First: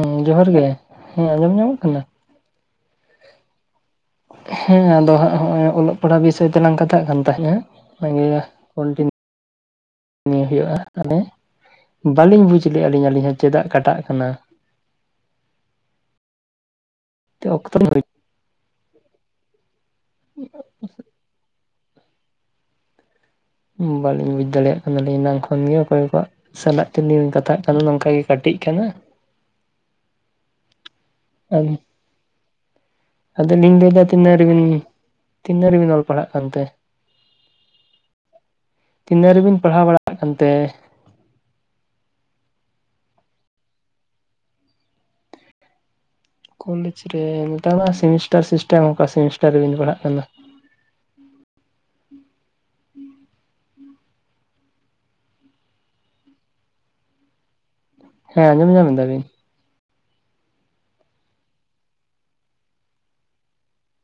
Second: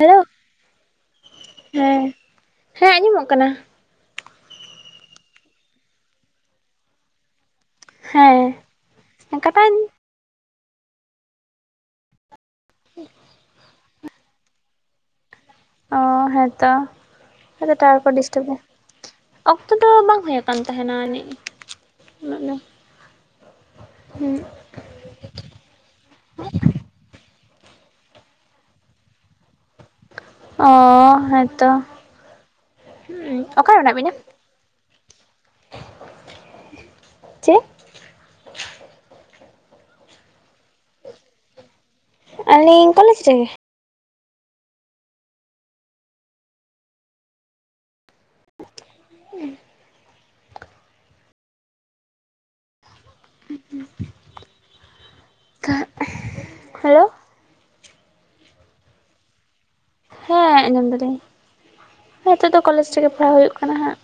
Hello ᱡᱚᱦᱟᱨ ᱜᱮ᱾ ᱦᱮᱸ ᱟᱸᱡᱚᱢ ᱧᱟᱢᱚᱜ ᱠᱟᱱᱟ? ᱦᱮᱸ ᱦᱮᱸ ᱟᱸᱡᱚᱢᱚᱜ ᱠᱟᱱᱟ ᱦᱮᱸ ᱟᱫᱚ ᱦᱟᱸᱜ ᱦᱚᱸᱜᱼᱚᱭ ᱚᱞᱚᱜ ᱯᱟᱲᱦᱟᱜ ᱵᱤᱥᱚᱭ ᱛᱮᱞᱟᱝ ᱠᱟᱛᱷᱟᱜ ᱠᱟᱱ ᱛᱟᱦᱮᱸᱫᱼᱟ ᱚᱱᱟᱜᱮ ᱠᱚᱱᱴᱤᱱᱤ ᱠᱟᱴᱟᱣ ᱱᱤᱭᱟᱹ ᱦᱩᱭᱩᱜᱼᱟ ᱯᱟᱞᱮ᱾ ᱵᱟᱹᱞᱤᱧ ᱵᱩᱡᱽ ᱞᱮᱫᱼᱟ ᱞᱤᱧ ᱟᱹᱞᱤᱧ ᱦᱚᱸ ᱪᱮᱫᱟᱜ ᱠᱟᱴᱟᱜ ᱠᱟᱱᱟ? ᱚ ᱦᱮᱸᱛᱚ ᱟᱫᱟ ᱚᱠᱛᱚ ᱴᱟᱣᱟᱨ ᱦᱩᱭ ᱠᱚ ᱰᱤᱥ ᱛᱚᱵᱮ ᱚᱠᱛᱚ ᱫᱚ ᱵᱟᱝ ᱦᱩᱭᱩ ᱟᱠᱟᱱ ᱛᱟᱦᱮᱱᱟ ᱟᱹᱱᱤᱡ ᱩᱱᱟᱹᱜ ᱫᱚ᱾ ᱵᱟᱟᱹᱞᱤᱧ ᱦᱩᱸ ᱵᱩᱡ ᱫᱟᱲᱮᱭᱟᱜ ᱟᱞᱤᱧ ᱮᱱᱟᱝ ᱠᱷᱚᱱ ᱜᱮ ᱚᱠᱚᱭ ᱠᱚᱣᱟᱜ ᱥᱟᱞᱟᱜ ᱛᱮᱞᱤᱧ ᱠᱟᱛᱷᱟᱜ ᱠᱟᱱᱟ ᱱᱚᱝᱠᱟ ᱜᱮ ᱠᱟᱹᱴᱤᱡ ᱠᱟᱱᱟ᱾ ᱚ ᱦᱮᱸᱛᱚ, ᱚᱠᱟᱨᱮ ᱢᱮᱱᱟᱜ ᱵᱤᱱᱟ? ᱨᱤᱱ ᱛᱤᱱ ᱫᱷᱟᱹᱨᱤ ᱵᱤᱱ ᱚᱞ ᱯᱟᱲᱦᱟᱜ ᱠᱟᱱᱛᱮ ᱪᱮᱫ ᱛᱤᱱᱟᱹ ᱨᱮᱵᱤᱱ ᱯᱟᱲᱦᱟᱣ ᱵᱟᱲᱟᱜ ᱠᱟᱱᱛᱮ ᱟᱹᱞᱤᱧ ᱠᱚᱞᱮᱡᱽ ᱨᱮᱜᱮ ᱠᱚᱞᱮᱡᱽ ᱨᱮ ᱱᱮᱛᱟᱨ ᱢᱟ ᱥᱮᱢᱤᱥᱴᱟᱨ ᱥᱤᱥᱴᱮᱢ ᱚᱠᱟ ᱥᱮᱢᱤᱥᱴᱟᱨ ᱨᱮᱵᱤᱱ ᱯᱟᱲᱦᱟᱜ ᱠᱟᱱᱟ? [inaudible] ᱛᱟᱸᱜ ᱦᱮᱞᱳ ᱦᱮᱸ ᱟᱸᱡᱚᱢ ᱧᱟᱢ ᱮᱫᱟ ᱵᱤᱱ? ᱦᱮᱸ ᱟᱸᱡᱚᱢ ᱫᱟᱞᱤᱧ ᱱᱤᱛᱚᱜ ᱫᱚ ᱠᱚᱞᱮᱡᱽ ᱨᱮᱜᱮ ᱯᱟᱲᱦᱟᱣ ᱦᱩᱭᱩᱜ ᱠᱟᱱᱟ ᱦᱟᱸᱜ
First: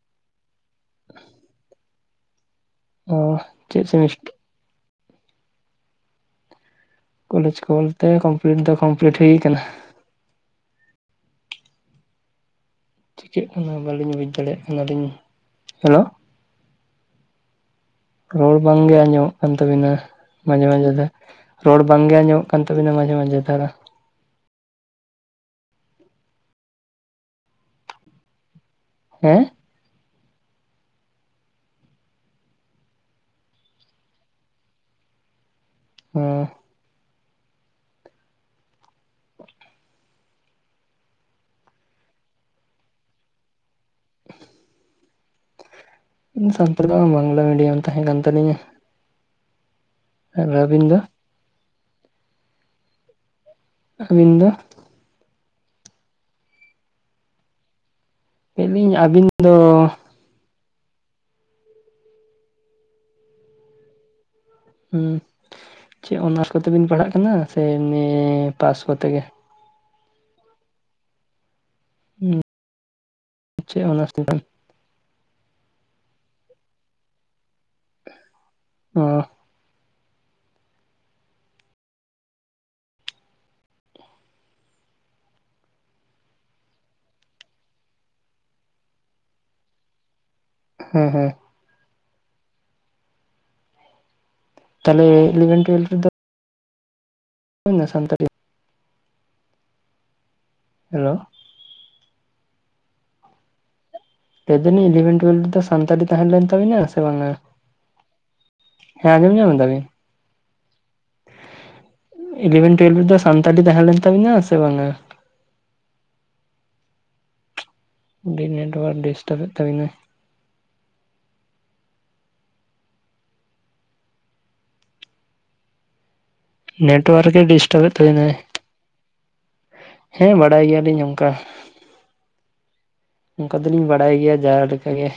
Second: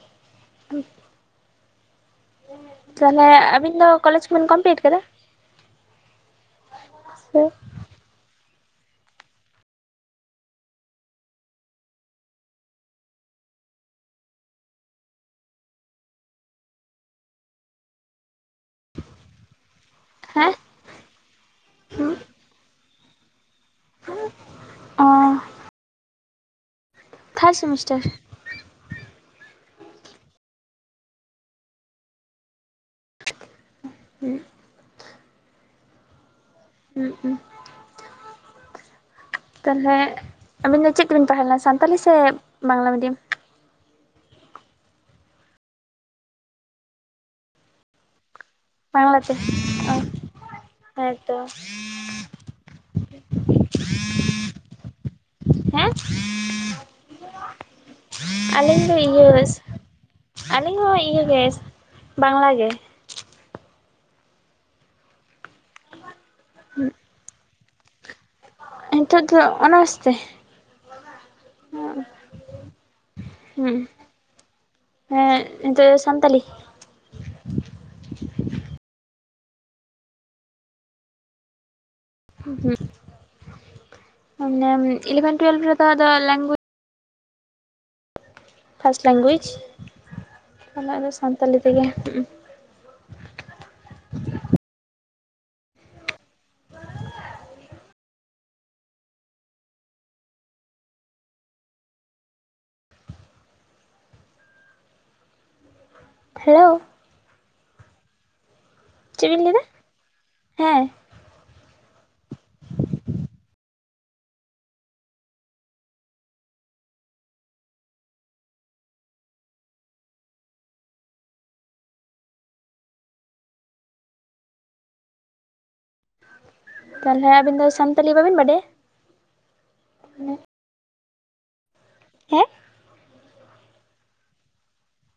[inaudible] ᱚ ᱛᱟᱦᱚᱞᱮ ᱟᱵᱤᱱ ᱪᱮᱫ ᱫᱚ ᱠᱚᱞᱮᱡᱽ ᱥᱮᱢᱤᱥᱴᱟᱨ ᱠᱚᱵᱤᱱ ᱠᱚᱢᱯᱤᱞᱤᱴ ᱠᱟᱫᱟ ᱥᱮ ᱠᱚᱞᱮᱡᱽ ᱠᱚ ᱵᱚᱞᱛᱮ ᱠᱚᱢᱯᱞᱤᱴ ᱫᱚ ᱠᱚᱢᱯᱞᱤᱴ ᱦᱩᱭ ᱠᱟᱱᱟ ᱪᱤᱠᱟᱹᱜ ᱠᱟᱱᱟ ᱵᱟᱹᱞᱤᱧ ᱵᱩᱡᱽ ᱫᱟᱲᱮᱭᱟᱜ ᱠᱟᱱᱟᱞᱤᱧ ᱦᱮᱞᱳ ᱨᱚᱲ ᱵᱟᱝᱜᱮ ᱟᱸᱡᱚᱢᱚᱜ ᱠᱟᱱ ᱛᱟᱵᱤᱱᱟ ᱦᱮᱸ ᱢᱟᱡᱷᱮ ᱢᱟᱡᱷᱮ ᱫᱚ ᱨᱚᱲ ᱵᱟᱝᱜᱮ ᱟᱡᱚᱢᱚᱜ ᱠᱟᱱ ᱛᱟᱵᱤᱱᱟ ᱢᱟᱡᱷᱮ ᱢᱟᱡᱷᱮ ᱫᱷᱟᱨᱟ᱾ ᱚ ᱛᱷᱟᱨ ᱥᱮᱢᱤᱥᱴᱟᱨ᱾ ᱦᱮᱸ ᱦᱩᱸ ᱦᱩᱸ ᱦᱩᱸ ᱩᱩᱸ ᱛᱟᱦᱚᱞᱮ ᱟᱵᱤᱱ ᱫᱚ ᱪᱮᱫ ᱛᱮᱵᱤᱱ ᱯᱟᱲᱦᱟᱣ ᱞᱮᱱᱟ ᱥᱟᱱᱛᱟᱞᱤ ᱥᱮ ᱵᱟᱝᱞᱟ ᱢᱤᱰᱤᱭᱟᱢ? [inaudible] ᱥᱟᱱᱛᱟᱲ ᱫᱚ ᱵᱟᱝᱞᱟ ᱢᱤᱰᱤᱭᱟᱢ ᱛᱟᱦᱮᱸ ᱠᱟᱱ ᱛᱟᱞᱤᱧᱟ ᱵᱟᱝᱞᱟᱛᱮ ᱚ ᱟᱨ ᱟᱵᱤᱱ ᱫᱚ ᱛᱚ [unintelligible] ᱟᱵᱤᱱᱫᱚ ᱦᱮᱸ ᱟᱹᱞᱤᱧ ᱞᱟᱹᱭᱞᱤᱧ ᱫᱚ ᱟᱹᱵᱤᱱ ᱤᱭᱟᱹ ᱫᱚ ᱟᱹᱞᱤᱧ ᱦᱚᱸ ᱤᱭᱟᱹ ᱜᱮ ᱵᱟᱝᱞᱟ ᱜᱮ ᱦᱮᱸ ᱪᱮᱫ ᱚᱱᱟᱨᱥ ᱠᱟᱛᱮ ᱵᱤᱱ ᱯᱟᱲᱦᱟᱜ ᱠᱟᱱᱟ ᱥᱮ ᱮᱢᱱᱤ ᱯᱟᱥ ᱠᱚᱛᱮ ᱜᱮ ᱱᱤᱛᱳᱜ ᱫᱚ ᱚᱱᱟᱨᱥ ᱛᱮ᱾ ᱦᱩᱸ ᱪᱮᱫ ᱚᱱᱟᱨᱥ ᱛᱮᱵᱤᱱ? ᱦᱮᱸ ᱱᱤᱛᱳᱜ ᱫᱚ ᱥᱟᱱᱛᱟᱞᱤ᱾ ᱚ ᱤᱞᱮᱵᱷᱮᱱ ᱴᱩᱭᱞᱵᱷ ᱨᱮᱫᱚ ᱟᱫᱚ ᱞᱮᱝᱜᱩ ᱯᱷᱟᱥᱴ ᱞᱮᱝᱜᱩᱭᱮᱡᱽ ᱦᱮᱸ ᱚᱱᱟᱫᱚ ᱦᱮᱸ ᱥᱟᱱᱛᱟᱞᱤ ᱛᱮᱜᱮ ᱦᱩᱸ ᱛᱟᱦᱚᱞᱮ ᱤᱞᱮᱵᱷᱮᱱ ᱴᱩᱭᱮᱞᱵᱷ ᱨᱮᱫᱚ ᱦᱩᱭ ᱱᱟ ᱥᱟᱱᱛᱟᱲᱤ ᱦᱮᱞᱳ ᱞᱟᱹᱭ ᱫᱟᱞᱤᱧ ᱤᱞᱮᱵᱷᱮᱱ ᱴᱩᱭᱮᱞᱵᱷ ᱨᱮᱫᱚ ᱥᱟᱱᱛᱟᱞᱤ ᱛᱟᱦᱮᱸ ᱞᱮᱱ ᱦᱮᱞᱳ ᱛᱟᱵᱤᱱᱟ ᱥᱮ ᱵᱟᱝᱟ? ᱦᱮᱸ ᱪᱮᱫ ᱟᱸᱡᱚᱢ ᱵᱤᱱ ᱧᱟᱢ ᱞᱟᱹᱭᱫᱟ ᱫᱟ ᱵᱤᱵ? ᱦᱮᱸ ᱤᱞᱮᱵᱷᱮᱱ ᱴᱩᱭᱮᱞᱵᱷ ᱨᱮᱫᱚ ᱥᱟᱱᱛᱟᱞᱤ ᱛᱟᱦᱮᱸ ᱞᱮᱱ ᱛᱟᱵᱤᱱᱟ ᱥᱮ ᱵᱟᱝᱟ? ᱟᱹᱰᱤ ᱱᱮᱴᱳᱣᱟᱨᱠ ᱰᱤᱥᱴᱟᱵ ᱮᱫ ᱛᱟᱹᱵᱤᱱᱟᱭ᱾ ᱛᱟᱦᱚᱞᱮ ᱱᱮᱴᱣᱟᱨᱠ ᱜᱮ ᱟᱹᱵᱤᱱ ᱫᱚ ᱰᱤᱥᱴᱟᱵᱮᱫ ᱥᱟᱱᱛᱟᱞᱤ ᱛᱟᱦᱮᱱᱟᱭ ᱵᱟᱹᱵᱤᱱ ᱵᱟᱰᱟᱭᱟ ᱦᱮᱸ ᱵᱟᱰᱟᱭ ᱜᱮᱭᱟᱞᱤᱧ ᱚᱱᱠᱟ᱾ ᱦᱮᱸ ᱚᱱᱠᱟ ᱫᱚᱞᱤᱧ ᱵᱟᱰᱟᱭ ᱜᱮᱭᱟ ᱡᱟᱦᱟ ᱞᱮᱠᱟ ᱜᱮ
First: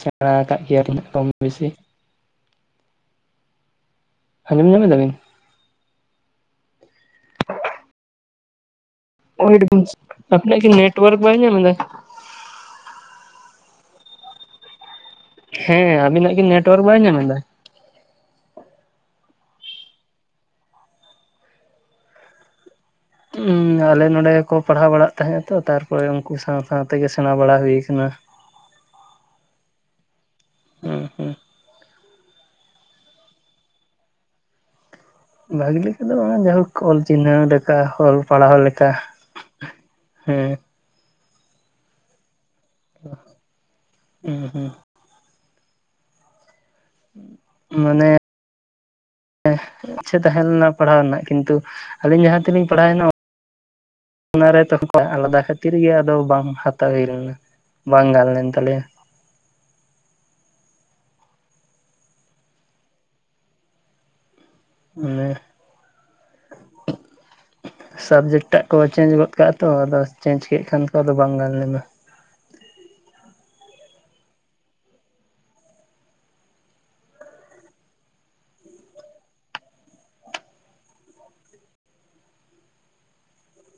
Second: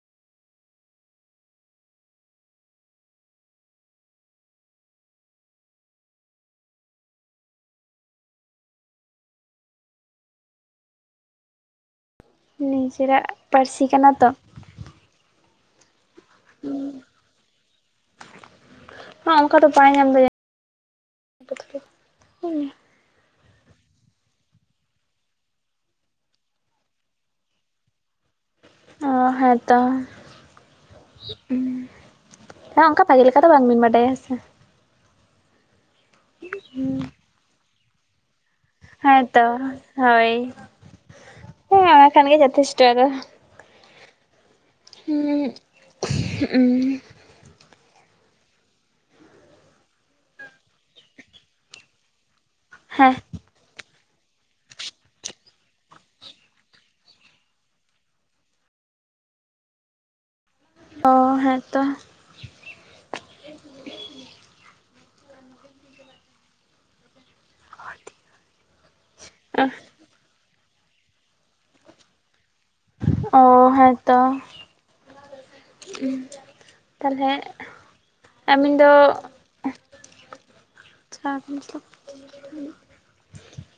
ᱥᱮᱬᱟ ᱠᱟᱫ ᱜᱮᱭᱟᱞᱤᱧ ᱠᱚᱢ ᱵᱮᱥᱤ ᱾ ᱟᱸᱡᱚᱢ ᱧᱟᱢ ᱫᱟᱵᱤᱱ᱾ [unintelligible] ᱟᱵᱤᱱᱟᱜ ᱠᱤ ᱱᱮᱴᱚᱣᱟᱨᱠ ᱵᱟᱭ ᱧᱟᱢᱫᱟᱭ᱾ ᱱᱤᱡᱮᱨᱟᱜ ᱯᱟᱹᱨᱥᱤ ᱠᱟᱱᱟ ᱛᱚ᱾ ᱦᱮ ᱟᱹᱵᱤᱱᱟᱜ ᱜᱮ ᱱᱮᱴᱳᱣᱟᱨᱠ ᱵᱟᱭ ᱧᱟᱢᱫᱟ? ᱦᱚᱸ ᱚᱱᱠᱟ ᱫᱚ ᱵᱟᱭ ᱧᱟᱢᱫᱟ ᱡᱟᱹ [unintelligible] ᱟᱞᱮ ᱱᱚᱸᱰᱮ ᱜᱮᱠᱚ ᱯᱟᱲᱦᱟᱣ ᱵᱟᱲᱟᱜ ᱛᱟᱦᱮᱸᱜ ᱛᱚ ᱛᱟᱨᱯᱚᱨᱮ ᱩᱱᱠᱩ ᱥᱟᱶ ᱥᱟᱶ ᱛᱮᱜᱮ ᱥᱮᱸᱬᱟ ᱵᱟᱲᱟ ᱦᱩᱭ ᱠᱟᱱᱟ ᱾ ᱚ ᱦᱮᱸᱛᱚ᱾ ᱦᱩᱸ ᱦᱩᱸ ᱦᱮᱸ ᱚᱱᱠᱟ ᱵᱷᱟᱜᱮ ᱞᱮᱠᱟ ᱫᱚ ᱵᱟᱝᱵᱤᱱ ᱵᱟᱰᱟᱭᱟ ᱦᱮᱸᱥᱮ᱾ ᱵᱷᱟᱹᱜᱤ ᱞᱮᱠᱟ ᱫᱚ ᱵᱟᱝ ᱡᱟᱭᱦᱳᱠ ᱚᱞ ᱪᱤᱱᱦᱟᱹᱣ ᱞᱮᱠᱟ ᱚᱞ ᱯᱟᱲᱦᱟᱣ ᱞᱮᱠᱟ᱾ ᱦᱮᱸᱛᱚ ᱦᱳᱭ ᱦᱮᱸ ᱦᱮᱸ ᱚᱱᱟ ᱠᱷᱟᱱ ᱜᱮ ᱡᱚᱛᱷᱮᱥᱴᱚ ᱟᱫᱚ ᱾ ᱦᱩᱸ ᱦᱩᱸ᱾ [unintelligible] ᱢᱟᱱᱮ ᱤᱪᱪᱷᱟᱹ ᱛᱟᱦᱮᱸ ᱞᱮᱱᱟ ᱯᱟᱲᱦᱟᱣ ᱨᱮᱱᱟᱜ ᱠᱤᱱᱛᱩ ᱟᱹᱞᱤᱧ ᱡᱟᱦᱟᱸ ᱛᱮᱞᱤᱧ ᱯᱟᱲᱦᱟᱣᱱᱟ ᱚᱱᱟᱨᱮ ᱛᱚᱠᱷᱚᱡ ᱟᱞᱟᱫᱟ ᱠᱷᱟᱹᱛᱤᱨ ᱜᱮ ᱵᱟᱝ ᱦᱟᱛᱟᱣ ᱦᱳᱭ ᱞᱮᱱᱟ ᱾ ᱵᱟᱝ ᱜᱟᱱ ᱞᱮᱱ ᱛᱟᱞᱮᱭᱟ᱾ ᱚ ᱦᱮᱸᱛᱚ᱾ ᱢᱟᱱᱮ ᱥᱟᱵᱡᱮᱠᱴᱟᱜ ᱠᱚ ᱪᱮᱧᱡᱽ ᱜᱚᱫ ᱠᱟᱜᱼᱟ ᱛᱚ ᱟᱫᱚ᱾ ᱪᱮᱧᱡᱽ ᱠᱮᱜ ᱠᱷᱟᱱ ᱠᱚ ᱟᱫᱚ ᱵᱟᱝ ᱜᱟᱱᱞᱮᱱᱟ ᱾ ᱚ ᱦᱮᱸᱛᱚ ᱛᱟᱦᱚᱞᱮᱸ ᱟᱹᱵᱤᱱ ᱫᱚ [unintelligible]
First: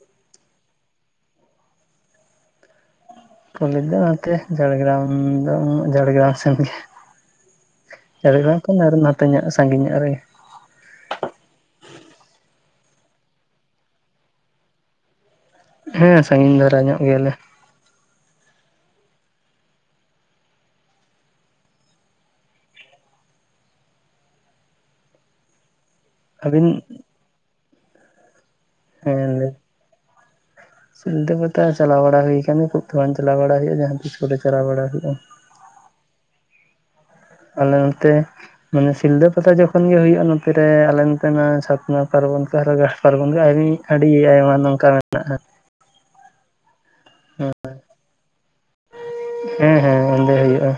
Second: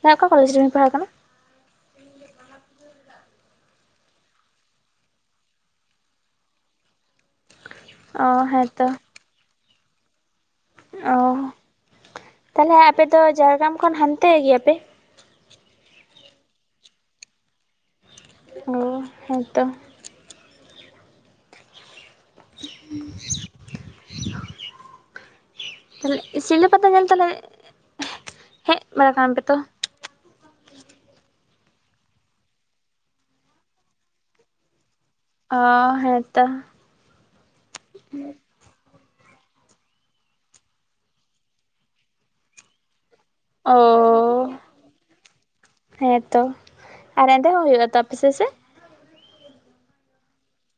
ᱦᱮᱸ ᱚᱠᱟ ᱠᱚᱞᱮᱡᱽ ᱨᱮᱵᱤᱱ ᱯᱟᱲᱦᱟᱣ ᱠᱟᱱᱟ? ᱠᱚᱞᱮᱡᱽ ᱫᱚ ᱱᱚᱛᱮ ᱡᱷᱟᱲᱜᱨᱟᱢ ᱫᱚ ᱡᱷᱟᱲᱜᱨᱟᱢ ᱥᱮᱱ ᱜᱮ ᱾ ᱚ ᱡᱷᱟᱲᱜᱟᱨᱟᱢ ᱠᱷᱚᱱ ᱦᱮᱸᱛᱚ ᱟᱨᱚ ᱱᱚᱛᱮ ᱧᱚᱜ ᱥᱟᱺᱜᱤᱧ ᱧᱚᱜ ᱨᱮᱜᱮ ᱾ ᱚ ᱛᱟᱦᱚᱞᱮ ᱟᱯᱮ ᱫᱚ ᱡᱷᱟᱲᱜᱨᱟᱢ ᱠᱷᱚᱱ ᱦᱟᱱᱛᱮ ᱜᱮᱭᱟᱯᱮ? ᱦᱮᱸ ᱥᱟᱺᱜᱤᱧ ᱫᱷᱟᱨᱟ ᱧᱚᱜ ᱜᱮᱭᱟᱞᱮ᱾ ᱚ ᱦᱮᱸᱛᱚ᱾ [unintelligible] ᱛᱟᱦᱚᱞᱮ ᱥᱷᱤᱞᱫᱟᱹ ᱟᱹᱵᱤᱱ ᱯᱟᱛᱟ ᱧᱮᱞ ᱛᱟᱦᱟᱞᱮ ᱦᱮᱡ ᱵᱟᱲᱟ ᱠᱟᱱᱟ ᱯᱮ ᱛᱚ? ᱥᱷᱤᱞᱫᱟᱹ ᱯᱟᱛᱟ ᱪᱟᱞᱟᱣ ᱵᱟᱲᱟ ᱦᱩᱭ ᱠᱟᱱᱟ ᱠᱷᱩᱵ ᱛᱷᱚᱲᱟ ᱵᱟᱝ ᱪᱟᱞᱟᱣ ᱵᱟᱲᱟ ᱦᱩᱭᱩᱜᱼᱟ ᱡᱟᱦᱟᱸ ᱛᱤᱥ ᱠᱚᱨᱮ ᱪᱟᱞᱟᱣ ᱵᱟᱲᱟ ᱦᱳᱭᱳᱜᱼᱟ ᱾ ᱚ ᱦᱮᱸ ᱛᱚ᱾ ᱟᱞᱮ ᱱᱚᱱᱛᱮ ᱢᱟᱱᱮ ᱥᱤᱞᱫᱟᱹ ᱯᱟᱛᱟ ᱡᱚᱠᱷᱚᱱ ᱜᱮ ᱦᱩᱭᱩᱜᱼᱟ ᱱᱚᱛᱮ ᱨᱮ ᱟᱞᱮ ᱱᱟᱛᱮᱱᱟᱜ ᱪᱷᱟᱛᱱᱟ ᱯᱟᱨᱵᱚᱱ ᱦᱚᱨᱚᱜᱟ᱾ ᱯᱟᱨᱜᱚᱱ ᱜᱮ ᱟᱹᱨᱤ ᱟᱹᱰᱤ ᱟᱭᱢᱟ ᱱᱚᱝᱠᱟ ᱢᱮᱱᱟᱜᱼᱟ ᱾ ᱦᱮᱸ ᱛᱚ᱾ ᱟᱨ ᱮᱸᱫᱮ ᱦᱚ ᱦᱩᱭᱩᱜᱼᱟ ᱛᱚ ᱟᱯᱟᱥᱮᱜ ᱥᱮ? ᱦᱮᱸ ᱦᱮᱸ ᱚᱸᱫᱮ ᱦᱩᱭᱩᱜᱼᱟ᱾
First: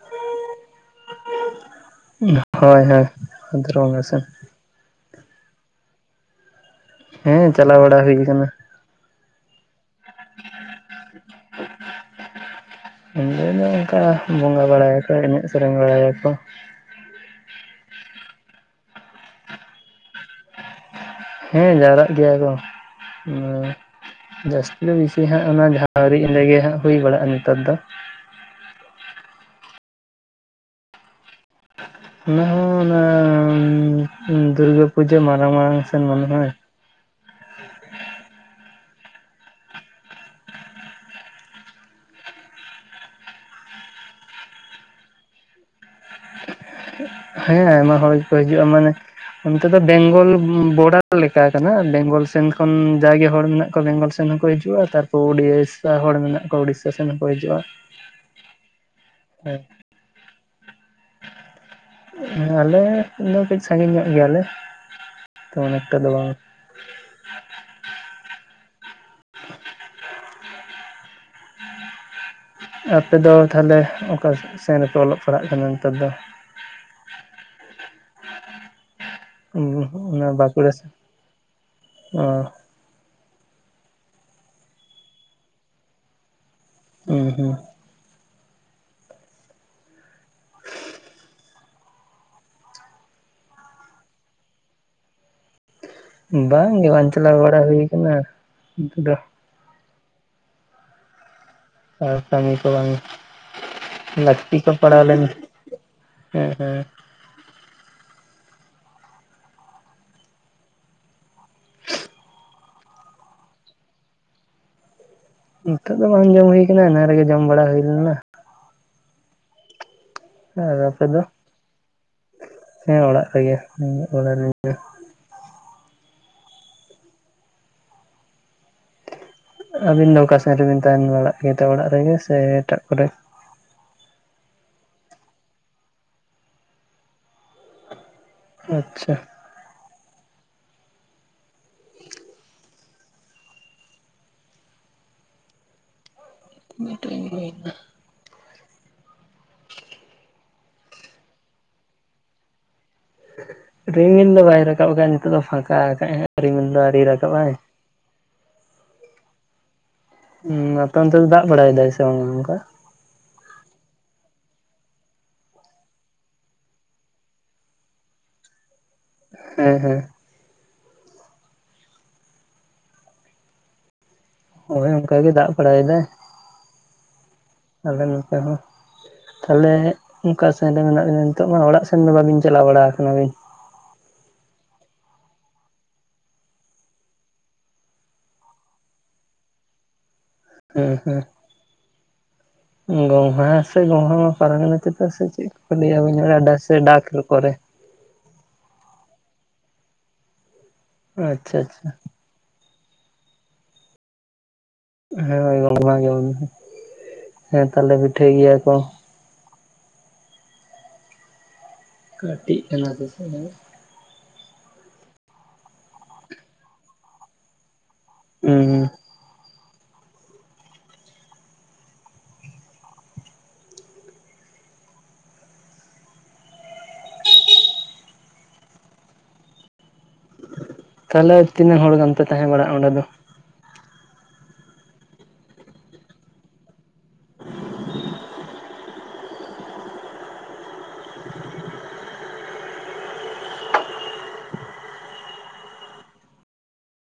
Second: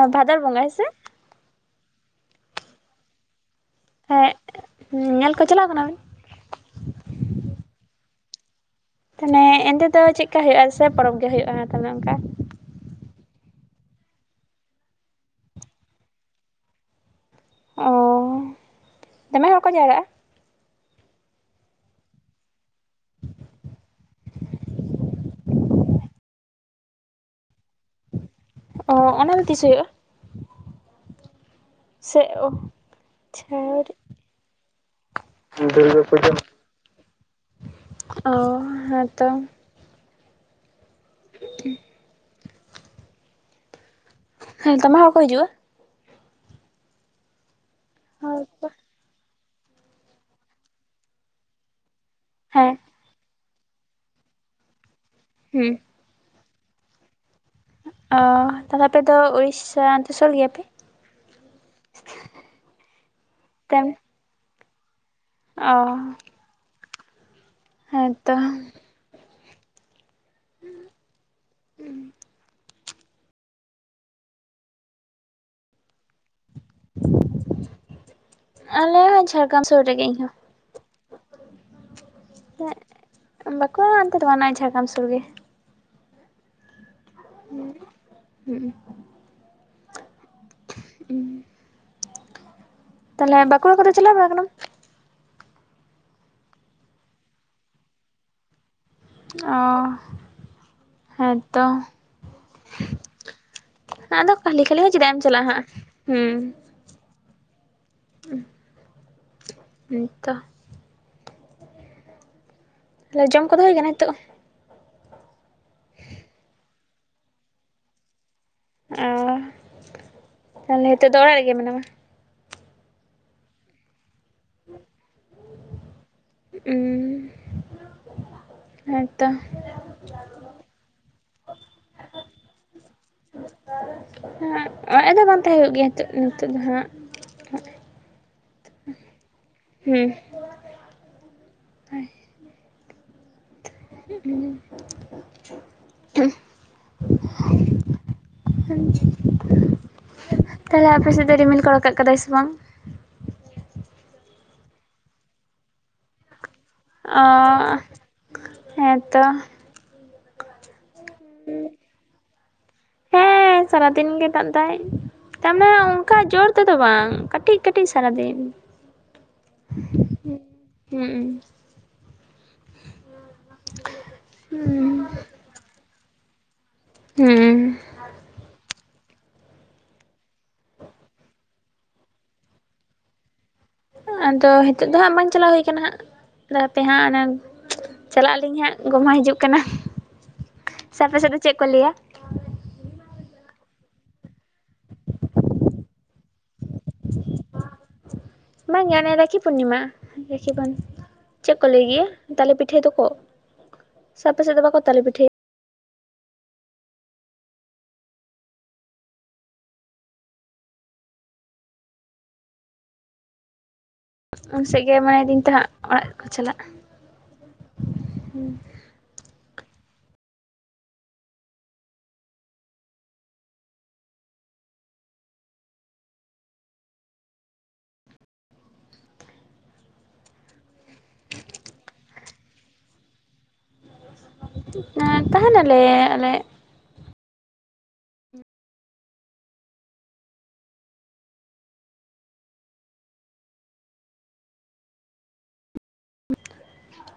ᱚ ᱵᱷᱟᱫᱚᱨ ᱵᱚᱸᱜᱟ ᱦᱮᱸ ᱥᱮ᱾ ᱦᱳᱭ ᱦᱳᱭ ᱵᱷᱟᱫᱚᱨ ᱵᱚᱸᱜᱟ ᱥᱮᱜ᱾ ᱦᱮᱸ ᱧᱮᱞ ᱠᱚ ᱪᱟᱞᱟᱣ ᱠᱟᱱᱟ ᱵᱤᱱ? ᱦᱮᱸ ᱪᱟᱞᱟᱣ ᱵᱟᱲᱟ ᱦᱩᱭ ᱠᱟᱱᱟ᱾ ᱛᱟᱦᱚᱞᱮ ᱮᱸᱫᱮ ᱫᱚ ᱪᱮᱫᱠᱟ ᱦᱳᱭᱳᱜ-ᱟ ᱥᱮ ᱯᱚᱨᱚᱵᱽ ᱜᱮ ᱦᱳᱭᱳᱜᱼᱟ ᱛᱟᱦᱚᱞᱮ ᱚᱱᱠᱟ᱾ ᱮᱸᱫᱮ ᱫᱚ ᱚᱱᱠᱟ ᱵᱚᱸᱜᱟ ᱵᱟᱲᱟᱭᱟᱠᱚ ᱮᱱᱮᱡ ᱥᱮᱨᱮᱧ ᱵᱟᱲᱟᱭᱟᱠᱚ ᱾ ᱚᱻ ᱫᱚᱢᱮ ᱦᱚᱲ ᱠᱚ ᱡᱟᱣᱨᱟᱜᱼᱟ? ᱦᱮᱸ ᱡᱟᱣᱨᱟᱜ ᱜᱮᱭᱟ ᱠᱚ ᱦᱮᱸ, ᱡᱟᱹᱥᱛᱤ ᱫᱚ ᱵᱮᱥᱤ ᱦᱟᱸᱜ ᱚᱱᱟ ᱜᱮ [inaudible] ᱨᱮᱜᱮ ᱦᱟᱸᱜ ᱦᱩᱭ ᱵᱟᱲᱟᱜᱼᱟ ᱱᱤᱛᱟᱨ ᱫᱚ᱾ ᱚ, ᱚᱱᱟ ᱫᱚ ᱛᱤᱥ ᱦᱩᱭᱩᱜᱼᱟ? ᱥᱮ ᱚᱱᱟ ᱚ ᱦᱚᱸ ᱚᱱᱟ ᱫᱩᱨᱜᱟᱹ ᱯᱩᱡᱟᱹ ᱢᱟᱲᱟᱝ ᱢᱟᱲᱟᱝ ᱥᱮᱱ ᱫᱩᱨᱜᱟᱹ ᱢᱟᱱᱮ ᱯᱩᱡᱟᱹ ᱦᱚᱭ᱾ ᱚ ᱦᱮᱸᱛᱚ᱾ [unintelligible] ᱦᱮᱸ ᱫᱚᱢᱮ ᱦᱚᱲᱠᱚ ᱦᱤᱡᱩᱜᱼᱟ? ᱦᱮᱸ ᱟᱭᱢᱟ ᱦᱚᱲ ᱜᱮᱠᱚ ᱦᱤᱡᱩᱜᱼᱟ ᱢᱟᱱᱮ, ᱚᱱᱛᱮ ᱫᱚ ᱵᱮᱝᱜᱚᱞ ᱵᱚᱰᱟᱨ ᱞᱮᱠᱟ ᱠᱟᱱᱟ ᱵᱮᱝᱜᱚᱞ ᱥᱮᱱ ᱠᱷᱚᱱ, ᱦᱮᱸ ᱡᱟᱜᱮ ᱦᱚᱲ ᱢᱮᱱᱟᱜ ᱠᱚᱣᱟ ᱵᱮᱝᱜᱚᱞ ᱥᱮᱱ ᱦᱚᱸᱠᱚ ᱦᱤᱡᱩᱜᱼᱟ, ᱛᱟᱨᱯᱚᱨ ᱦᱩᱸ ᱩᱲᱤᱥᱥᱟ ᱦᱚᱲ ᱢᱮᱱᱟᱜ ᱠᱚᱣᱟ ᱩᱲᱤᱥᱥᱟ ᱥᱮᱱ ᱦᱚᱸᱠᱚ ᱦᱤᱡᱩᱜᱼᱟ᱾ ᱚᱻ ᱛᱟᱦᱚᱞᱮ ᱟᱯᱮ ᱫᱚ ᱦᱮᱸ ᱩᱲᱤᱥᱥᱟ ᱚᱱᱛᱮ ᱥᱳᱨ ᱜᱮᱭᱟᱯᱮ? ᱟᱞᱮ ᱫᱚ ᱠᱟᱹᱡ ᱥᱟᱺᱜᱤᱧ ᱧᱚᱜ ᱜᱮᱭᱟᱞᱮ, ᱛᱚ ᱚ ᱚᱱᱮᱠᱴᱟ ᱫᱚ ᱵᱟᱝ᱾ ᱦᱮᱸᱛᱚ᱾ [unintelligible] ᱟᱯᱮ ᱫᱚ ᱛᱟᱦᱚᱞᱮ ᱚᱠᱟ ᱥᱮᱱ ᱨᱮᱯᱮ ᱚᱞᱚᱜ ᱯᱟᱲᱦᱟᱜ ᱠᱟᱱᱟ ᱱᱮᱛᱟᱨ ᱫᱚ? ᱟᱞᱮ [unintelligible] ᱡᱷᱟᱲᱜᱟᱨᱟᱢ ᱥᱳᱨ ᱨᱮᱜᱮ ᱤᱧ ᱦᱚᱸ᱾ ᱚᱱᱟ ᱵᱟᱸᱠᱩᱲᱟ ᱥᱮᱱ ᱚ ᱵᱟᱺᱠᱩᱲᱟ ᱚᱱᱛᱮ ᱫᱚ ᱵᱟᱝ ᱚᱱᱮ ᱡᱷᱟᱲᱜᱨᱟᱢ ᱥᱳᱨ ᱜᱮ᱾ ᱦᱩᱸ ᱦᱩᱸ ᱦᱩᱸ [unintelligible] ᱛᱟᱦᱚᱞᱮ ᱵᱟᱺᱠᱩᱲᱟ ᱠᱚᱫᱚ ᱪᱟᱞᱟᱣ ᱵᱟᱲᱟ ᱠᱟᱱᱟᱢ? ᱵᱟᱝᱜᱮ ᱵᱟᱝ ᱪᱟᱞᱟᱣ ᱵᱟᱲᱟ ᱦᱩᱭ ᱠᱟᱱᱟ, [unintelligible] ᱫᱚ᱾ ᱚ ᱦᱮᱸ ᱟᱨ ᱠᱟᱹᱢᱤ ᱠᱚ ᱵᱟᱝ ᱟᱫᱚ ᱞᱟᱹᱠᱛᱤ ᱠᱷᱟᱹᱞᱤ ᱠᱚ ᱠᱷᱟᱹᱞᱤ ᱦᱚᱸ ᱯᱟᱲᱟᱣ ᱪᱮᱫᱟᱜ ᱮᱢ ᱞᱮᱱ ᱪᱟᱞᱟᱜᱼᱟ ᱦᱟᱸᱜ ᱦᱮᱸ ᱦᱮᱸ᱾ ᱦᱮᱸ ᱦᱮᱸᱛᱚ ᱛᱟᱦᱚᱞᱮ ᱡᱚᱢ ᱠᱚᱫᱚ ᱦᱩᱭ ᱠᱟᱱᱟ ᱱᱤᱛᱚᱜ? ᱱᱤᱛᱚᱜ ᱫᱚ ᱵᱟᱝ ᱡᱚᱢ ᱦᱩᱭ ᱠᱟᱱᱟ ᱮᱱᱟᱝ ᱨᱮᱜᱮ ᱡᱚᱢ ᱵᱟᱲᱟ ᱦᱩᱭ ᱞᱮᱱᱟ᱾ ᱚᱻ ᱟᱨ ᱟᱯᱮ ᱫᱚ, ᱦᱮᱸ ᱚᱲᱟᱜ ᱨᱮᱜᱮ ᱦᱩᱸ ᱦᱮᱸᱛᱚ ᱟᱹᱵᱤᱱ ᱫᱚ ᱚᱠᱟ ᱥᱮᱱ ᱨᱮᱵᱤᱱ ᱛᱟᱦᱮᱱ ᱵᱟᱲᱟᱜ ᱜᱮ ᱮᱴᱟᱜ ᱚᱲᱟᱜ ᱨᱮᱜᱮ ᱥᱮ ᱮᱴᱟᱜ ᱠᱚᱨᱮ [unintelligible] ᱵᱟᱝ ᱛᱟᱦᱮᱸ ᱦᱩᱭᱩᱜ ᱜᱮᱭᱟ ᱱᱤᱛᱚᱜ ᱱᱤᱛᱚᱜ ᱫᱚ ᱦᱟᱸᱜ᱾ ᱟᱪᱪᱷᱟ ᱦᱩᱸ [unintelligible] [unintelligible] [unintelligible] ᱛᱟᱦᱚᱞᱮ ᱟᱯᱮ ᱥᱮᱫ ᱫᱚ ᱨᱤᱢᱤᱞ ᱠᱚ ᱨᱟᱠᱟᱵ ᱠᱟᱫᱟᱭ ᱥᱮ ᱵᱟᱝ? ᱨᱤᱢᱤᱞ ᱫᱚ ᱵᱟᱭ ᱨᱟᱠᱟᱵ ᱠᱟᱜᱼᱟ ᱱᱤᱛᱚᱜ ᱫᱚ ᱯᱷᱟᱸᱠᱟ ᱠᱟᱫᱟᱭ ᱨᱤᱢᱤᱞ ᱫᱚ᱾ ᱟᱹᱣᱨᱤ ᱚ ᱨᱟᱠᱟᱵᱟᱭ ᱦᱮᱸᱛᱚ᱾ ᱟᱯᱮ ᱚᱱᱛᱮ ᱫᱚ ᱫᱟᱜ ᱵᱟᱲᱟᱭ ᱫᱟᱭ ᱥᱮ ᱵᱟᱝᱟ ᱚᱱᱠᱟ? ᱦᱮᱸ ᱥᱟᱨᱟᱫᱤᱱ ᱜᱮ ᱫᱟᱜ ᱫᱟᱭ᱾ ᱛᱟᱨᱢᱟᱱᱮ ᱚᱱᱠᱟ ᱡᱳᱨ ᱛᱮᱫᱚ ᱵᱟᱝ ᱠᱟᱹᱴᱤᱡ ᱠᱟᱹᱴᱤᱡ ᱥᱟᱨᱟᱫᱤᱱ᱾ ᱦᱮᱸ ᱦᱮᱸ᱾ ᱦᱩᱸ᱾ ᱦᱚᱭ ᱦᱩᱸ ᱚᱱᱠᱟ ᱜᱮ ᱫᱟᱜ ᱵᱟᱲᱟᱭ ᱮᱫᱟᱭ᱾ ᱦᱮᱸ᱾ ᱟᱞᱮ ᱱᱚᱛᱮ ᱦᱚᱸᱼᱼ ᱛᱟᱦᱞᱮ ᱚᱱᱠᱟ ᱥᱮᱱ ᱨᱮ ᱢᱮᱱᱟᱜ ᱵᱤᱱᱟ ᱱᱤᱛᱚᱜ ᱢᱟ ᱚᱲᱟᱜ ᱥᱮᱱ ᱫᱚ ᱵᱟᱵᱤᱱ ᱪᱟᱞᱟᱣ ᱵᱟᱲᱟᱣ ᱠᱟᱱᱟ ᱞᱤᱧ᱾ ᱟᱫᱚ ᱦᱤᱛᱚᱜ ᱫᱚ ᱦᱟᱸᱜ ᱵᱟᱝ ᱪᱟᱞᱟᱣ ᱦᱩᱭ ᱠᱟᱱᱟ ᱦᱟᱸᱜ ᱟᱫᱚ ᱦᱟᱯᱮ ᱦᱟᱸᱜ ᱚᱱᱟᱼᱼ ᱪᱟᱞᱟᱜ ᱟᱹᱞᱤᱧ ᱦᱟᱸᱜ ᱜᱚᱢᱦᱟ ᱦᱤᱡᱩᱜ ᱠᱟᱱᱟ ᱥᱮ ᱟᱯᱮ ᱥᱮᱫ ᱫᱚ ᱪᱮᱫ ᱠᱚ ᱞᱟᱹᱭᱟ? ᱜᱚᱢᱦᱟ ᱥᱮ ᱜᱚᱢᱦᱟ ᱢᱟ ᱯᱟᱨᱚᱢᱮᱱᱟ ᱪᱮᱫᱟᱜ ᱥᱮ ᱪᱮᱫ ᱠᱚ ᱞᱟᱹᱭᱟ ᱵᱟᱹᱧ ᱵᱟᱲᱟᱭᱟ ᱰᱟᱠ ᱥᱮ ᱰᱟᱠ ᱦᱤᱞᱳ ᱯᱚᱨᱮ᱾ ᱵᱟᱝ ᱜᱮ ᱦᱟᱱᱮ ᱨᱟᱠᱷᱤ ᱯᱩᱨᱱᱤᱢᱟ ᱨᱟᱠᱷᱤ ᱵᱚᱱ ᱪᱮᱫ ᱟᱪᱪᱷᱟ ᱠᱚ ᱞᱟᱹᱭ ᱟᱪᱪᱷᱟ ᱜᱮᱭᱟ? ᱛᱟᱞᱮ ᱯᱤᱴᱟᱹᱭ ᱫᱚᱠᱚ ᱥᱮ ᱟᱯᱮ ᱥᱮᱫᱽ ᱵᱟ ᱠᱚ ᱛᱟᱞᱮ ᱯᱤᱴᱟᱹᱭ-ᱟ ᱼᱼ ᱵᱟᱝ ᱜᱮ ᱵᱟᱱᱩ ᱦᱮᱸ ᱛᱟᱞᱮ ᱯᱤᱴᱷᱟᱹᱭ ᱜᱮᱭᱟ ᱠᱚ᱾ ᱠᱟᱹᱴᱤᱡᱽ ᱪᱟᱞᱟ ᱫᱚ ᱥᱮ ᱦᱩᱸ᱾ ᱩᱱ ᱥᱮᱫ ᱜᱮ ᱢᱚᱱᱮᱭ ᱫᱟᱹᱧ ᱛᱮ ᱦᱟᱸᱜ ᱚᱲᱟᱜ ᱠᱚ ᱪᱟᱞᱟᱜ ᱦᱩᱸ᱾ ᱛᱟᱦᱞᱮ ᱛᱤᱱᱟᱹᱜ ᱦᱚᱲ ᱜᱟᱱ ᱯᱮ ᱛᱟᱦᱮᱸ ᱵᱟᱲᱟᱜᱼᱟ ᱚᱸᱰᱮ ᱫᱚ? ᱦᱮᱸ ᱛᱟᱦᱮ ᱱᱟᱞᱮ ᱟᱞᱮᱼᱼ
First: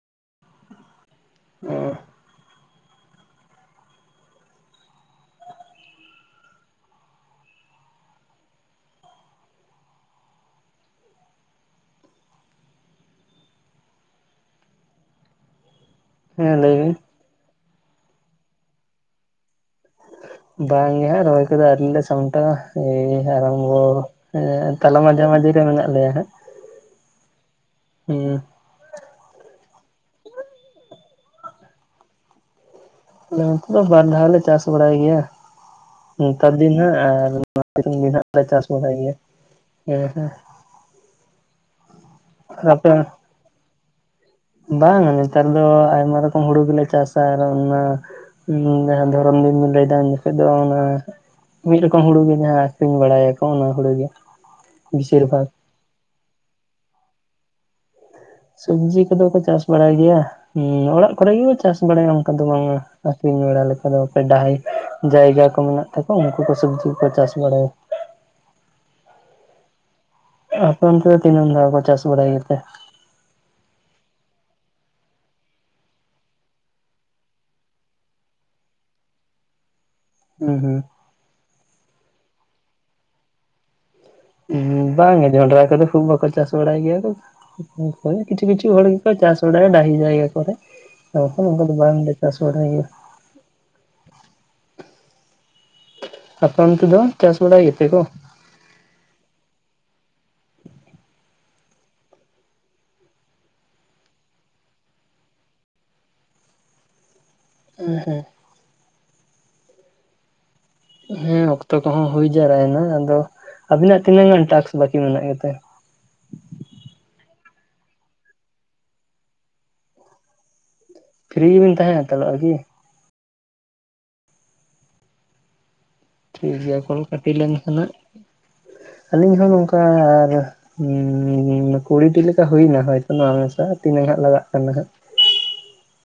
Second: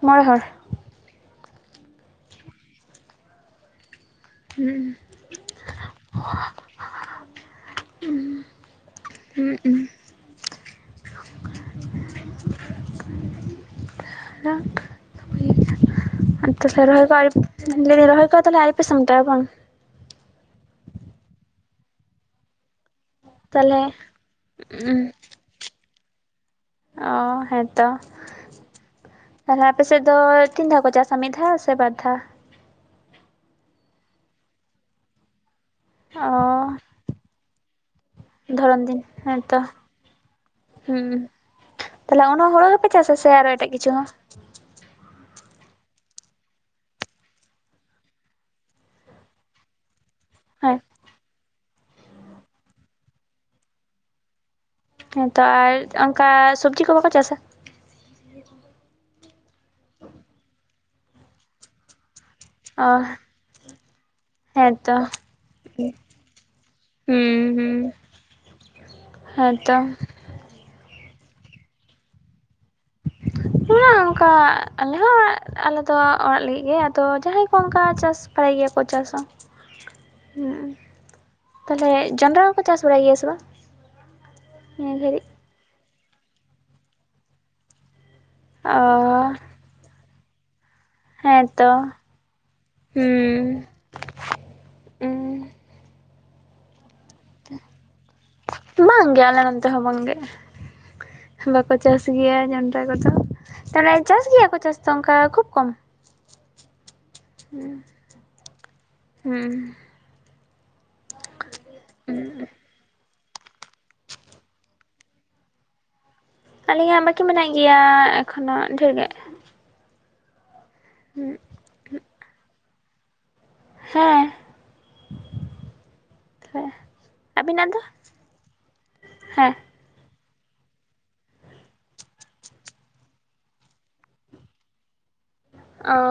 ᱩᱸᱜ ᱢᱚᱲᱮ ᱦᱚᱲ᱾ ᱦᱩᱸ [unintelligible] ᱩᱸ ᱦᱩᱸ ᱩᱸ᱾ ᱦᱮᱞᱳ᱾ ᱦᱮᱸ ᱟᱪᱪᱷᱟ ᱞᱟᱹᱭ ᱵᱤᱱ ᱥᱮᱨᱣᱟ [inaudible] ᱨᱚᱦ ᱠᱚ ᱟᱣᱨᱤ, ᱞᱟᱹᱭ ᱫᱟᱹᱧ ᱨᱚᱦᱚᱭ ᱠᱚ ᱛᱟᱦᱞᱮ ᱟᱣᱨᱤ ᱯᱮ ᱥᱟᱢᱴᱟᱣᱟ ᱵᱟᱝ? ᱵᱟᱝ ᱜᱮ ᱦᱟᱸᱜ ᱨᱚᱦᱚᱭ ᱠᱚᱫᱚ ᱟᱹᱣᱨᱤ ᱞᱮ ᱥᱟᱢᱴᱟᱣᱼᱟ᱾ ᱮᱭ ᱛᱟᱦᱚᱞᱮ ᱟᱨᱟᱢᱵᱚ ᱮᱸ ᱛᱟᱦᱞᱮ ᱢᱟᱡᱷᱟ ᱢᱟᱡᱷᱤ ᱨᱮ ᱢᱮᱱᱟᱜ ᱞᱮᱭᱟ ᱦᱟᱸᱜ᱾ ᱚ ᱦᱮᱸᱛᱚ᱾ ᱦᱩᱸ᱾ ᱛᱟᱦᱞᱮ ᱟᱯᱮᱥᱮᱫ ᱫᱚ ᱛᱤᱱ ᱫᱷᱟᱣ ᱠᱚ ᱪᱟᱥᱟ ᱢᱤᱫ ᱫᱷᱟᱣ ᱥᱮ ᱵᱟᱨ ᱫᱷᱟᱣ? ᱟᱞᱮ ᱚᱱᱛᱮ ᱫᱚ ᱵᱟᱨ ᱫᱷᱟᱣ ᱞᱮ ᱪᱟᱥ ᱵᱟᱲᱟᱭ ᱜᱮᱭᱟ᱾ ᱚ ᱱᱮᱛᱟᱨ ᱫᱤᱱ ᱦᱟᱸᱜ ᱟᱨ ᱵᱟᱨ ᱯᱮ ᱫᱤᱱ ᱦᱟᱸᱜ ᱞᱮ ᱪᱟᱥ ᱫᱷᱚᱨᱚᱱ ᱵᱟᱲᱟᱭ ᱫᱤᱱ ᱜᱮᱭᱟ ᱦᱮᱸᱛᱚ ᱦᱮᱸ ᱦᱮᱸ᱾ ᱦᱩᱸ ᱛᱟᱦᱚᱞᱮ ᱩᱱᱟ ᱦᱩᱲᱩ ᱜᱮᱯᱮ ᱪᱟᱥᱟ ᱥᱮ ᱟᱨᱚ ᱮᱴᱟᱜ ᱠᱤᱪᱷᱩ ᱦᱚᱸ? ᱵᱟᱝ ᱱᱮᱛᱟᱨ ᱫᱚ ᱟᱭᱢᱟ ᱨᱚᱠᱚᱢ ᱦᱩᱲᱩ ᱜᱮᱞᱮ ᱪᱟᱥᱟ ᱟᱨ ᱚᱱᱟᱼᱼ ᱱᱚᱸᱰᱮ ᱦᱟᱸᱜ ᱫᱷᱚᱨᱚᱱ ᱫᱤᱱ ᱫᱚ ᱞᱟᱹᱭ ᱫᱟ ᱟᱫᱚ ᱚᱱᱟ ᱦᱮᱸ ᱢᱤᱫ ᱨᱚᱠᱚᱢ ᱦᱩᱲᱩ ᱜᱮ ᱡᱟᱦᱟᱸ ᱟᱹᱠᱷᱨᱤᱧ ᱵᱟᱲᱟᱭᱟᱠᱚ ᱚᱱᱟ ᱦᱩᱲᱩ ᱜᱮ᱾ ᱵᱮᱥᱤᱨ ᱦᱮᱸᱛᱚ ᱵᱷᱟᱜᱽ ᱟᱨ ᱚᱱᱠᱟ ᱥᱚᱵᱽᱡᱤ ᱠᱚ ᱵᱟᱠᱚ ᱪᱟᱥᱟ? ᱥᱚᱵᱽᱡᱤ ᱠᱚᱫᱚ ᱠᱚ ᱪᱟᱥ ᱵᱟᱲᱟᱭ ᱜᱮᱭᱟ ᱦᱩᱸ ᱚᱲᱟᱜ ᱠᱚᱨᱮ ᱜᱮᱠᱚ ᱪᱟᱥ ᱵᱟᱲᱟᱭᱟ ᱚᱸᱼᱼ ᱟᱫᱚ ᱵᱟᱝ ᱼᱟ ᱚ ᱟᱠᱷᱨᱤᱧ ᱵᱟᱲᱟ ᱞᱮᱠᱟ ᱫᱚ ᱯᱮ ᱰᱟᱹᱦᱤᱼᱼ ᱦᱮᱸᱛᱚ ᱡᱟᱭᱜᱟ ᱠᱚ ᱢᱮᱱᱟᱜ ᱛᱟᱠᱚᱣᱟ ᱩᱱᱠᱩ ᱠᱚ ᱥᱚᱵᱽᱡᱤ ᱠᱚᱠᱚ ᱪᱟᱥ ᱦᱩᱸ ᱵᱟᱲᱟᱭᱟ᱾ ᱦᱩᱸ ᱦᱮᱸᱛᱚ᱾ ᱟᱸ ᱟᱯᱮ ᱚᱱᱛᱮ ᱫᱚ ᱛᱤᱱᱟᱹᱜ ᱫᱷᱟᱣ ᱠᱚ ᱪᱟᱥ ᱵᱟᱲᱟᱭ ᱜᱮᱛᱮ? ᱟᱱᱼᱚᱰᱤᱵᱮᱞ ᱚᱱᱟ ᱚᱝᱠᱟ ᱟᱞᱮ ᱦᱚᱸ ᱟᱞᱮ ᱫᱚ ᱚᱲᱟᱜ ᱞᱟᱹᱜᱤᱫ ᱜᱮ ᱟᱫᱚ ᱡᱟᱦᱟᱸᱭ ᱠᱚ ᱚᱱᱠᱟ ᱪᱟᱥᱼᱼ ᱯᱟᱲᱟᱭ ᱜᱮᱭᱟ ᱠᱚ ᱪᱟᱥᱟ᱾ ᱟᱱᱼᱚᱰᱤᱵᱮᱞ ᱦᱩᱸ ᱛᱟᱞᱦᱮ ᱡᱚᱱᱰᱽᱨᱟ ᱦᱚᱸᱠᱚ ᱪᱟᱥ ᱵᱟᱲᱟᱭ ᱜᱮᱭᱟ ᱥᱮ ᱵᱟᱝ? ᱱᱤᱭᱟᱹ ᱩᱸ ᱵᱟᱝ ᱜᱷᱟᱹᱲᱤᱡ ᱜᱮ ᱡᱚᱱᱰᱽᱨᱟ ᱠᱚᱫᱚ ᱠᱷᱩᱵ ᱵᱟᱠᱚ ᱪᱟᱥ ᱵᱟᱲᱟᱭ ᱜᱮᱭᱟ ᱠᱚ᱾ ᱚᱱᱠᱩ ᱫᱚ ᱠᱤᱪᱷᱩ ᱠᱤᱪᱷᱩ ᱚ ᱦᱚᱲ ᱜᱮᱠᱚ ᱠᱚ ᱪᱟᱥ ᱵᱟᱲᱟᱭᱟ ᱰᱟᱦᱤ ᱡᱟᱭᱜᱟ ᱠᱚᱨᱮ ᱟᱨ ᱵᱟᱠᱷᱟᱱ ᱚᱱᱠᱟ ᱦᱮᱸᱛᱚ ᱫᱚ ᱵᱟᱝ ᱞᱮ ᱪᱟᱥ ᱵᱟᱲᱟᱭ ᱜᱮᱭᱟ ᱾ ᱦᱩᱸ ᱩᱸ ᱟᱯᱮ ᱚᱱᱛᱮ ᱫᱚ ᱪᱟᱥ ᱵᱟᱲᱟᱭ ᱜᱮᱛᱮ ᱠᱚ? ᱵᱟᱝ ᱜᱮ ᱟᱞᱮ ᱱᱚᱱᱛᱮ ᱦᱚᱸ ᱵᱟᱝ ᱜᱮ᱾ ᱵᱟᱠᱚ ᱪᱟᱥ ᱜᱮᱭᱟ ᱡᱚᱱᱰᱽᱨᱟ ᱠᱚᱫᱚ᱾ ᱛᱟᱦᱚᱞᱮ ᱪᱟᱥ ᱜᱮᱭᱟ ᱠᱚ ᱪᱟᱥ ᱛᱚ ᱚᱱᱠᱟ ᱠᱷᱩᱵ ᱠᱚᱢ᱾ [unintelligible] ᱦᱩᱸ ᱦᱮᱸ ᱦᱩᱸ᱾ ᱦᱮᱸ ᱚᱠᱛᱚ ᱠᱚᱦᱚᱸ ᱦᱩᱭ ᱡᱟᱣᱨᱟᱭᱮᱱᱟ ᱟᱫᱚ ᱟᱵᱤᱱᱟᱜ ᱛᱤᱱᱟᱹᱜ ᱜᱟᱱ ᱴᱟᱠᱥ ᱵᱟᱠᱤ ᱢᱮᱱᱟᱜ ᱜᱮᱛᱮ? ᱟᱹᱞᱤᱧᱟᱜ ᱵᱟᱹᱠᱤ ᱢᱮᱱᱟᱜ ᱜᱮᱭᱟ ᱮᱠᱷᱚᱱᱳ ᱰᱷᱮᱨ ᱜᱮ᱾ ᱦᱩᱸᱜ᱾ ᱯᱷᱨᱤ ᱵᱤᱱ ᱛᱟᱦᱮᱸ ᱦᱟᱛᱟᱲᱚᱜ- ᱟ ᱠᱤ? ᱦᱮᱸ᱾ ᱴᱷᱤᱠ ᱜᱮᱭᱟ ᱠᱚᱞ ᱠᱟᱹᱴᱤ ᱟᱹᱵᱤᱱᱟᱜ ᱫᱚ ᱞᱮᱱᱠᱷᱟᱱᱟᱜ ᱟᱹᱞᱤᱧ ᱦᱚᱸ ᱦᱮᱸ ᱱᱚᱝᱠᱟ ᱟᱨ ᱩᱸᱻ ᱠᱩᱲᱤᱴᱤ ᱞᱮᱠᱟ ᱦᱩᱭᱱᱟ ᱦᱳᱭ ᱛᱚ ᱱᱚᱣᱟ ᱢᱮᱥᱟ ᱛᱤᱱᱟᱹᱜ ᱦᱟᱸᱜ ᱞᱟᱜᱟᱜ ᱠᱟᱱᱟ ᱦᱟᱸᱜ᱾ ᱚ